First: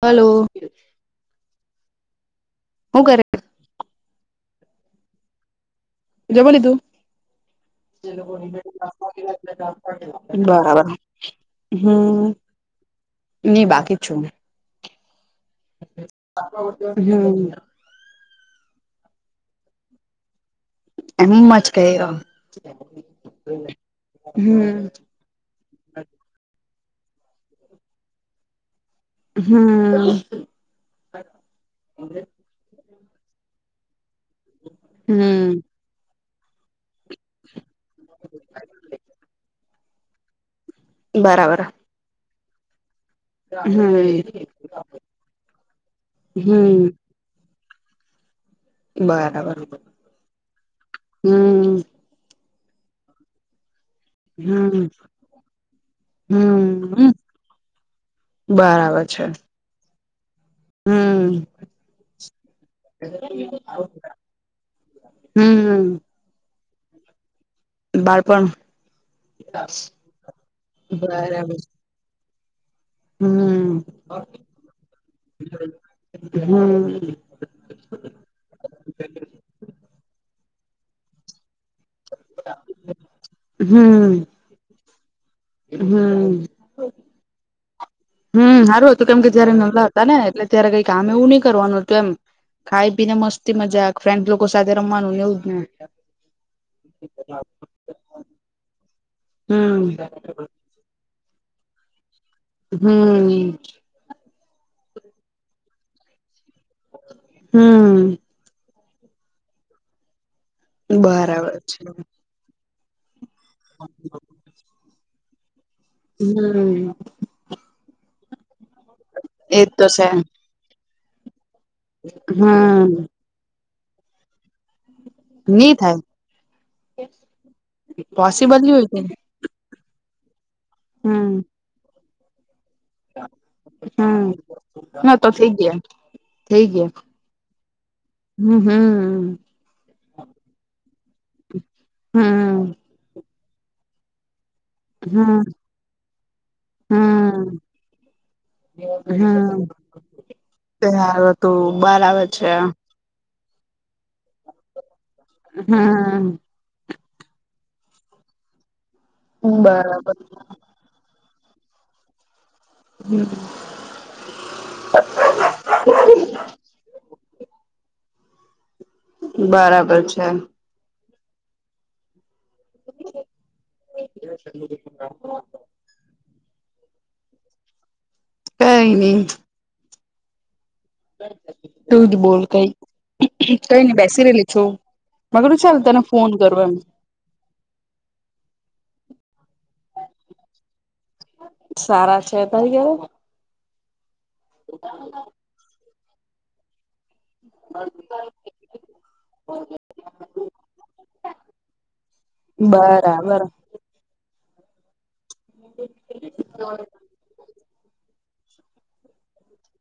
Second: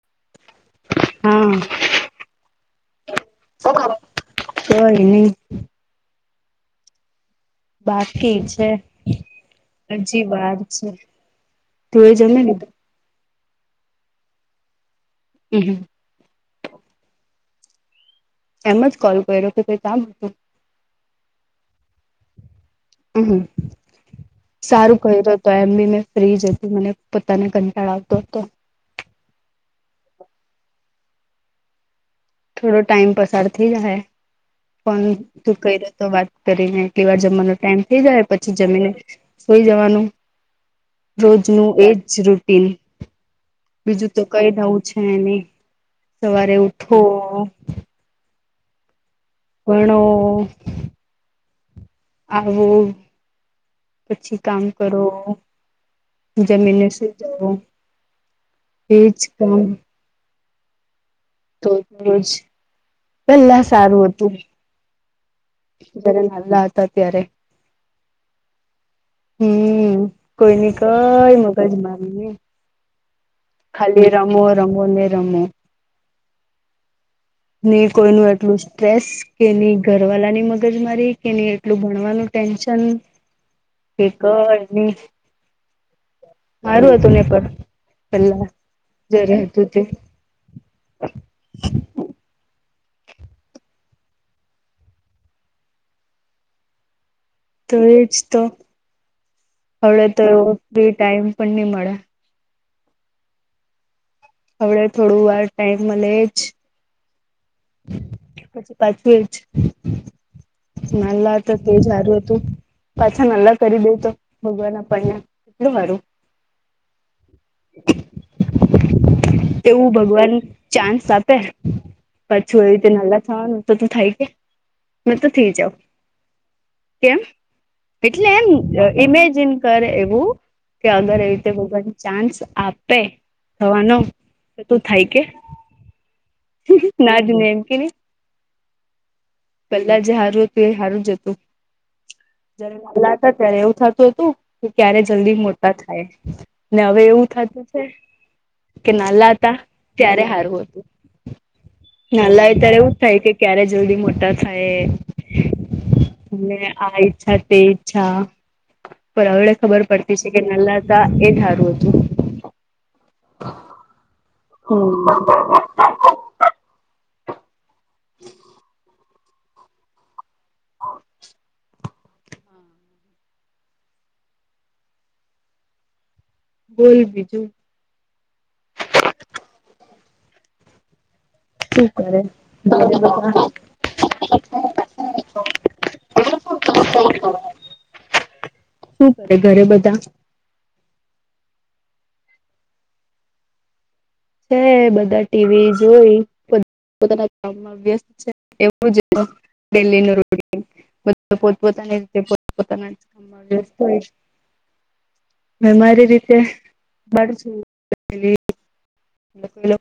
Hello હા હું કરે? કઈ ની જમી લીધું બાકી છે [inaudible] બરાબર તુંયે હમ જમી લીધું ની બાકી છું. હ હ હ એમ જ કોલ કર્યો કે કઈ કામ હતું. એમજ કયરો હમ હમ સારું કર્યો તો એમ બી મેં ફ્રી જતી મને પોતાને કંટાળ આવતો હતો. હમ થોડો ટાઈમ પસાર થઈ જાય ફોન હમ તું કરી તો વાત કરીને તી વાર જમવાનો ટાઈમ થઇ જાય પછી જમીને સુઈ જવાનું બરાબર રોજનું એજ રૂટીન. હમ બીજું તો કઈ નવું છે નઈ સવારે ઉ હમ બરાબર ભણવું હમ આવું પછી કામ હમ કરવુ જમીન હમ બરાબર એજ છે કામ હમ તો રોજ પહેલા સારું હતું હમ જયારે નાનલા હતા ત્યારે. બાળપણ હમ કોઈ ની કઈ બરાબર મગજ મારી નઈ હમ ખાલી રમો રમો ને રમો હમ ની કોઈ નું એટલું સ્ટ્રેસ કે ની ઘરવાલાની મગજ મારી કે ની એટલું ભણવાનું ટેન્શન કે હમ કઈ ની હમ મારું હતું ને પણ. પેલા હમ હારું હતું કેમ કે જયારે હતું તે નાનલા હતા ને એટલે ત્યારે કઈ કામ એવું નઈ કરવાનું હતું એમ. ખાઈ પી ને મસ્તી મજાક ફ્રેન્ડ લોકો સાથે રમવાનું ને એવું જ ને [inaudible] તો એજ તો હવડે તો ફ્રી ટાઈમ પણ ની મળે હમ હડ થોડું વાર ટાઈમ મળે જ હમ પાચ જ માલા બરાબર હતા તે છે સારું હતું. પાછા નલ્લા કરી દે તો ભગવાન આપણ્યા કેટલું હારુ. હમ એજ તો તેવું છે ભગવાન ચાન્સ આપે પાછું એ રીતે હમ નાલા થવાનું તો તું થાય કે મત થ જાવ નહી થાય કેમ એટલે એમ પોસિબલ નહી હોય કે ઇમેજિન કરે એવું કે અગર એ હમ રીતે ભગને ચાન્સ આપ થવા ન તો તું થાય કે થી ગયા થઈ ગયા નાજને એમ કે હમ હમ પેલા જે હારું હતું એ સારું જ હતું હમ જયારે માલા હતા ત્યારે એવું થતું હતું કે ક્યારે જલ્દી હમ મોટા થાય ને હવે એવું હમ થતું છે કે નાલા હતા ત્યારે સારું હતું હાર તો બ નાલાઈ ત્યારે ઉઊ્ થ ક્યારે જલ્દી મોટા થાય હમ અને આ ઈચ્છા તે ઈચ્છા પણ હવેડે ખબર બરાબર પડતી છે કે નલાતા એ ધારું હતું હ હમ હ બરાબર છે હા [inaudible] બોલ બીજું કઈ નહી ીક [inaudible] તું જ બોલ કઈ કઈ નઈ બેસી રહેલી છું મેં કીધું ચાલ તને શું ફોન કરું એમ કરે ઘરે બધા સારા છે તયાર હ બધા ટીવી જોઈ પોતાના કામમાં વ્યસ્ત છે એવું દેહી ન રોડ બધ પોતપોતાની રીતે પોતપતાના બરાબર હ મારી રીતે બાડ એ કલો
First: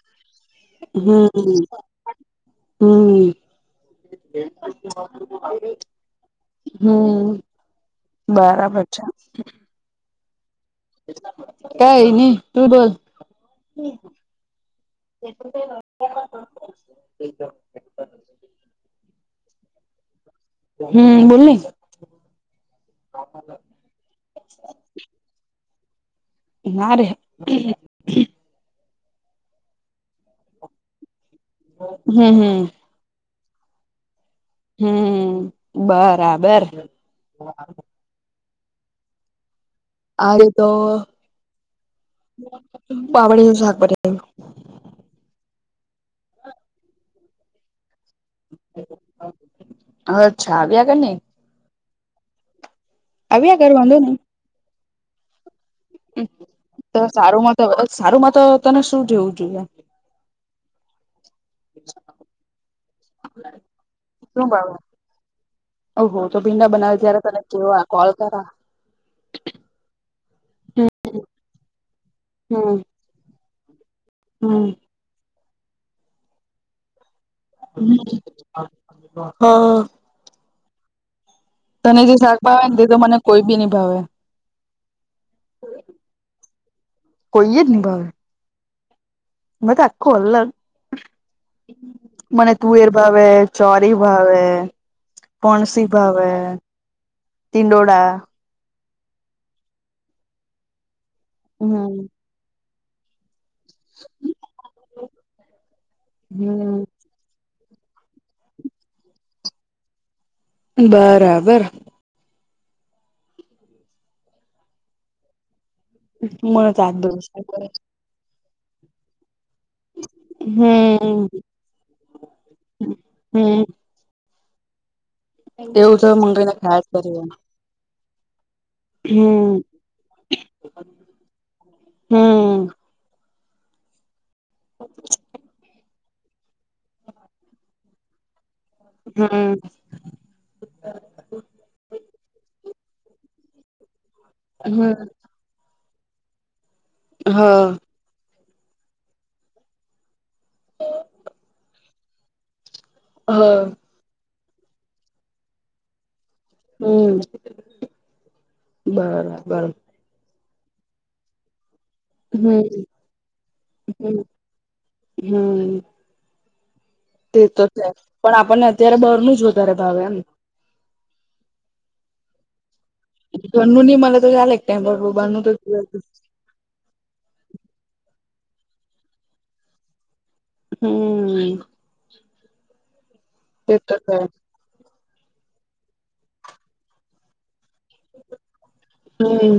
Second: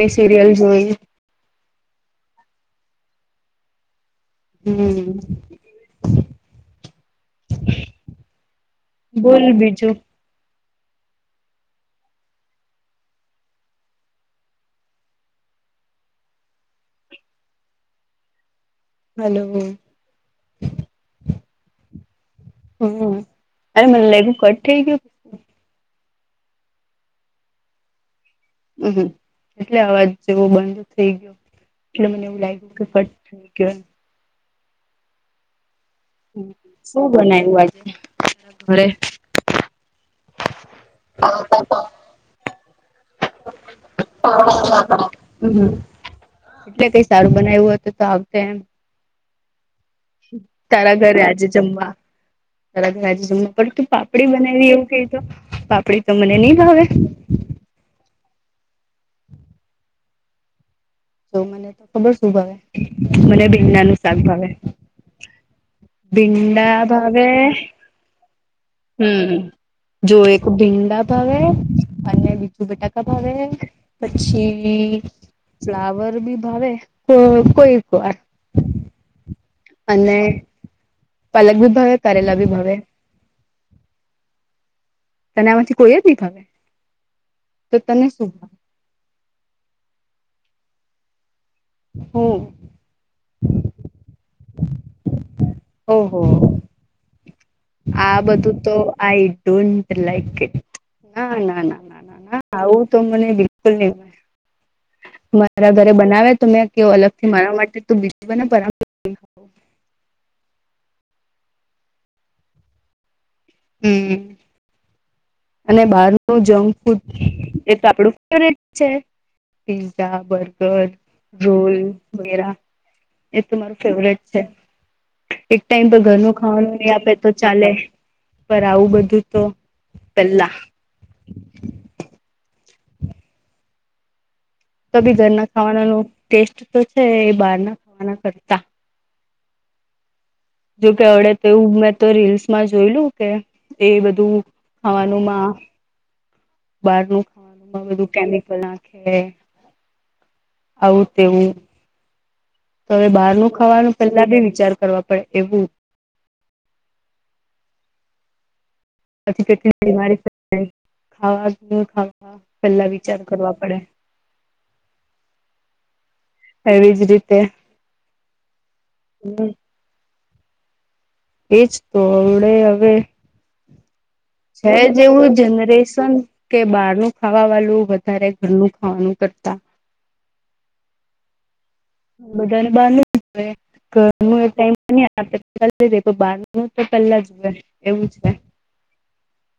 મે સિરિયલ જોઈ હમ હમ હમ બરાબર છે બોલ બીજું કઈ નહી તું બોલ [inaudible] હલો હમ બોલી હમ અરે મને લાગ્યું કટ થઈ ગયું ના ર હમ એટલે અવાજ જેવો બંધ થઈ ગયો એટલે મને હમ એવું હમ લાગ્યું કે ફટ થ કે. હમ બર. શું બનાવ્યું આજે ઘરે? આજે તો પાપડીનું શાક હતુ. એટલે કઈ સારું બનાવ્યું હો હતું તો આવત એમ. હ. તારા ઘરે આજે જમવા. તજે જમવા આવ્યા કર પડ તું વાંધો નઈ પાપડી બનાવી એવું ક તો પાપડી તો મને નહી ભાવે. તો સારુંમાં તો સારું માં તો તને શું જવું જોઈએ? તો મને તો ખબર શું ભાવ મને બી ના ન શાક ભાવે. ઓહો તો ભીંડા બનાવે જયારે તને કેવા કોલ કરા. હમ જો એક ભીંડા ભાવ અને બીજું હમ બેટા. ભાવે હમ પછી ફ્લાવર બી ભાવે તો. હ હા. અને પલક ભી ભવે તને જે કરેલા શાક ભી ભાવે ભવે. ને તે તો મને કોઈ બી નિભાવે. તને આમાંથી કોઈ જ નહી ફવે કોઈ તો તને શું. બ તો આખું અલગ હું મને. તુવેર ભાવે ચોરી ભાવે પોણસી ઓહો ભાવે. ટિંડોળા આ બધું તો આઈ ડોન્ટ લઇક ઇટ ના ના ના હમ ના ના ના. આવું તો મને બિલકુલ નહી મારા ઘરે બનાવે તો મેં કેવું હમ અલગ મારા માટે તો બીજું બને. બરાબર. હમ. અને બહાર ન મને જંક તો આજ ફૂડ? બધું શાક ભાવે એ તો આપડું ફેવરિટ છે. પિઝા બર્ગર હમ રોલ વગેરા એ હમ તમારું. ફવટ છે એક ટાઈમ એવું તો ઘરનું મંગાઈને ખાવાનું ખાયા જ નહી આપે કરીએ તો ચાલે. પર આવું બધું તો હમ પહેલા. હમ. તો ભી ઘરના ખાવાના ન ટેસ્ટ તો છે એ બહાર ના ખાવાના કરતા. હમ. જોકે અડે તોવું મેં તો રીલ્સમાં જોયલું કે એ બધું. હમ ાવાનું બાર ન હા ખાવાનું બું. ખે આવું તેવું. હવે બહાર ન હા ખાવાનું પહેલા બી વિચાર કરવા પડે એવું. હમ. પછી કેટ બરાબર બીમારી ખાવાવા. હ હમ પેલા વિચાર કરવા પડે. હમ હમ એવી જ રીતે તે તો છે. પણ આપણને અત્યારે બહાર ન જ વધારે ભાવે એમ. એજ તો. હડે હવે ધની મ છે જેવું જનરેશન. કે બહાર નું ખાવા વાળું વધારે ઘરનું ખાવાનું કરતા. હમ. બધાને તે તો બાંધ છે ઘરનું એ ટમ. પલાઈ દે બાર તો પહેલા જુએ એવું છે. હમ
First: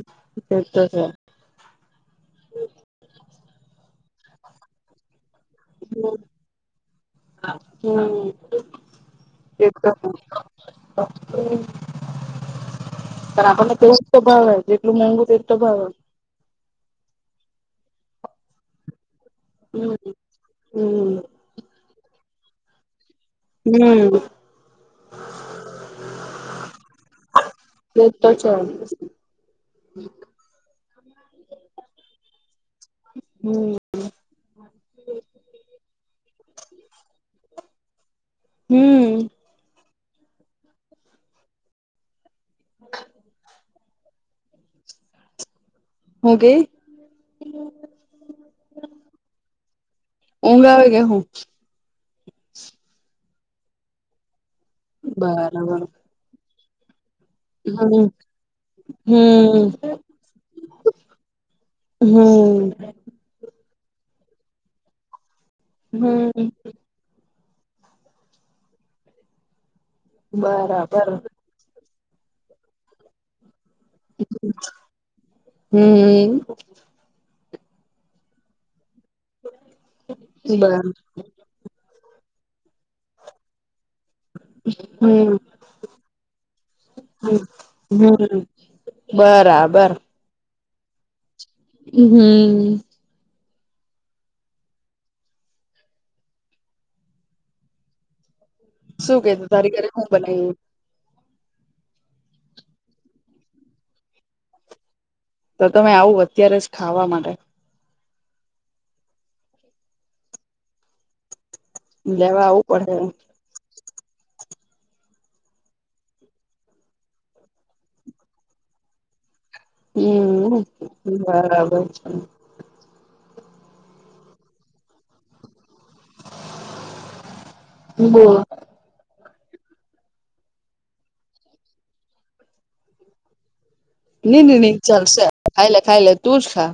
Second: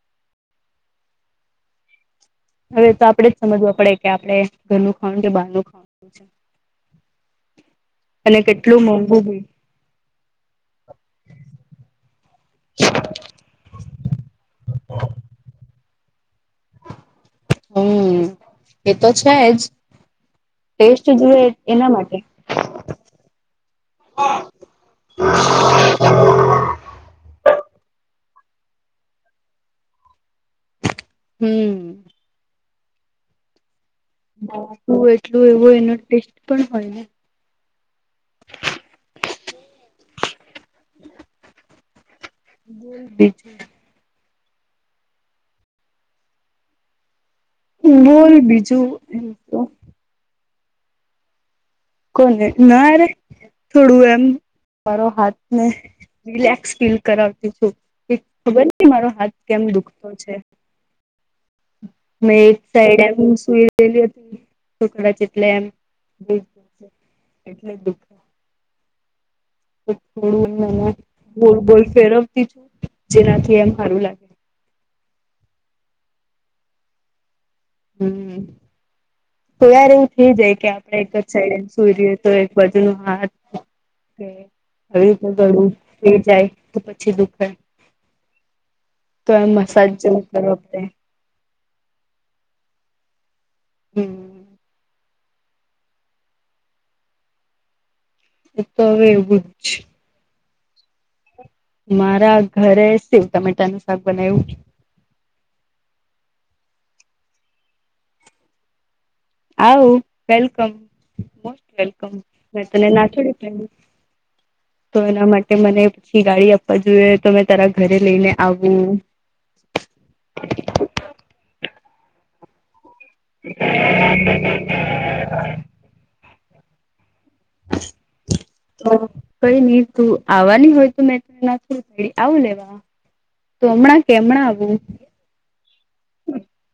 તો. હવે તો આપડે જ સમજવા પડે કે આપણે ઘરનું ખાવાનું કે બહારનું. અને કેટલું મોંઘું ભ. [inaudible] પણ આપણને તેવું જ તો ભાવે, જેટલું મહેઘું તે જ તો ભાવે. હમ્મ, એ તો છે જ. હમ ટેસ્ટ હમ જોએ એના માટે. હમ્મ. એ જ તો છે. હમ્મ. હમ્મ. [unintelligible] એટલું એવું એનો ટેસ્ટ પણ હોય ને. હમ્મ. બોલ બીજું. હું કેય? બોલ બીજું એમ. તો ઊંઘ આવે કે હું? કોને? ના રે, થોડું એમ, મારો હાથ ને બરાબર રિલેક્સ ફીલ કરાવ તી છું. હમ કે ખબર નહીં મારો હાથ કેમ હમ દુખતો છે. મે એક હમ સાઈડ એમ સુઈ [inaudible] એટલે એમ હમ્મ. એટલે દુખ બરાબર [inaudible] ગોલ-ગોલ ફેરવતી છું, જેનાથી એમ હારું લાગે. હમ્મ. હમ્મ. તો યાર એવું થઇ જાય કે બર આપડે એક જ સાઈડ એજ સૂઈ રહીએ તો એક બાજુ નો હાથ દુખે, આવી હમ રીતના [unintelligible] થઈ જાય તો પછી દુખે. હમ્મ. તો એમ મસાજ જેવું કરવો પડે. હમ્મ. હમ્મ. એ તો હવે શું કે એવું તું જ તારી ઘરે હું બનાઈવું? મારા ઘરે સેવ ટમેટા નું શાક બનાવ્યું. તો-તો મે આવું અત્યારે જ ખાવા માટે. આવો, વેલકમ, મોસ્ટ વેલકમ, લેવા મે આવું તને પડે ના થોડી પાયડી. તો એના માટે મને પછી ગાડી આપવા જોઈએ, તો મેં તારા ઘરે લઈને આવું. હમ્મ, બરાબર છે. [inaudible] [unintelligible] તો કંઈ નઈ તું આવવાની હોય, તો મેં [unintelligible] આવું લેવા. તો હમણા ની-ની-ની ચાલશે ખાઈ લે, ખાઈ લે, તું જ ખા.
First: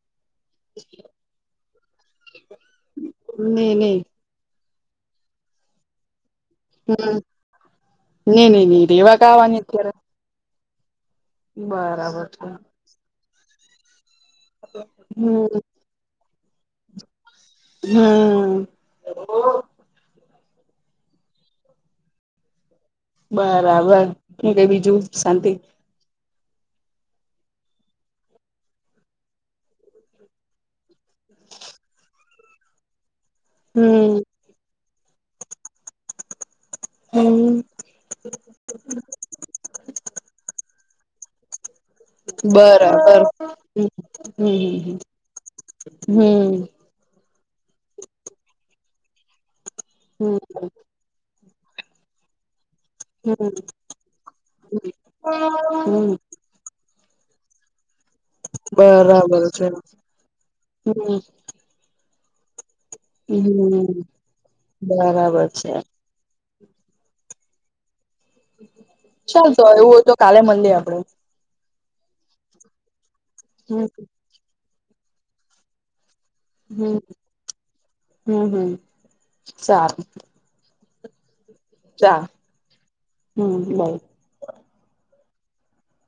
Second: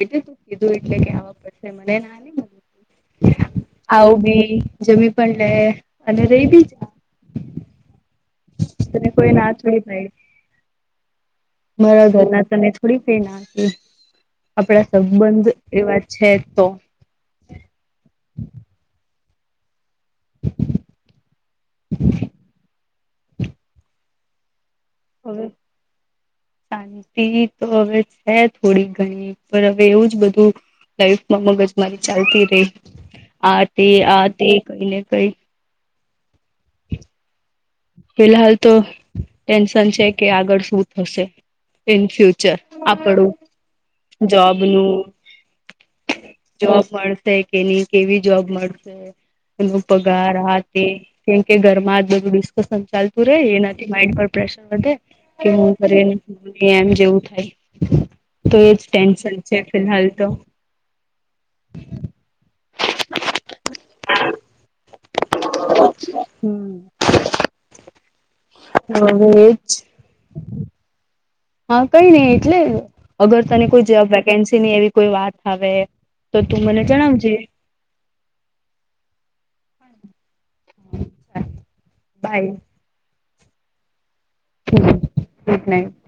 બીજું તું કીધું એટલે કે આવવા પડશે મને ના ની, નઈ નઈ આવું બી જમી પણ લે, અને રહી બી જા. હમ્મ. ની-ની-ની તને રહેવા કોઈ ના કાવાની થોડી અત્યારે- પાડી મારા બરાબર ઘરના છે તને થોડી કે ના કહે, આપડા સંબંધ હમ એવા છે તો. હમ્મ. [inaudible] બરાબર. હું કેય બીજું? હવે, શાંતિ શાંતિ તો હવે છે થોડી ઘણી પણ હવે એવું જ બધું લાઈફમાં મગજમારી ચાલતી રહી, આ તે, હમ આ તે, કંઈ ને કંઈ. હમ્મ ફિહાલ તો ટેન્શન છે કે આગળ શું થશે. ઇન ફ્યુચર બરાબર આપણું જોબનું. હમ હમ હમ જોબ મળશે તેની કેવી જોબ મળશે એ પગાર હમ આ તે. કેમ કે ઘરમાં આજ બધું ડિસ્કસન ચાલ પૂરે હમ એનાથી માઇડ પર પ્રેશર વધે કે હું કરે હમ પછી એમ જેવું થાય. તો એજ ટેન્શન છે ફિલહાલ તો. હમ હમમ બરાબર છે. હમ્મ. હવે ચાલ તો એજ એવું હોય તો કાલે મંળીએ આપડે. હા કઈ નહી એટલે અગર તને હમ કોઈ જબ વેકેન્સીની એવી કોઈ વાત આવે. તો તું મને જણાવજે. હમ્મ હમ્મ સારુ. ચા બાય હમ્મ બહુ. Good night.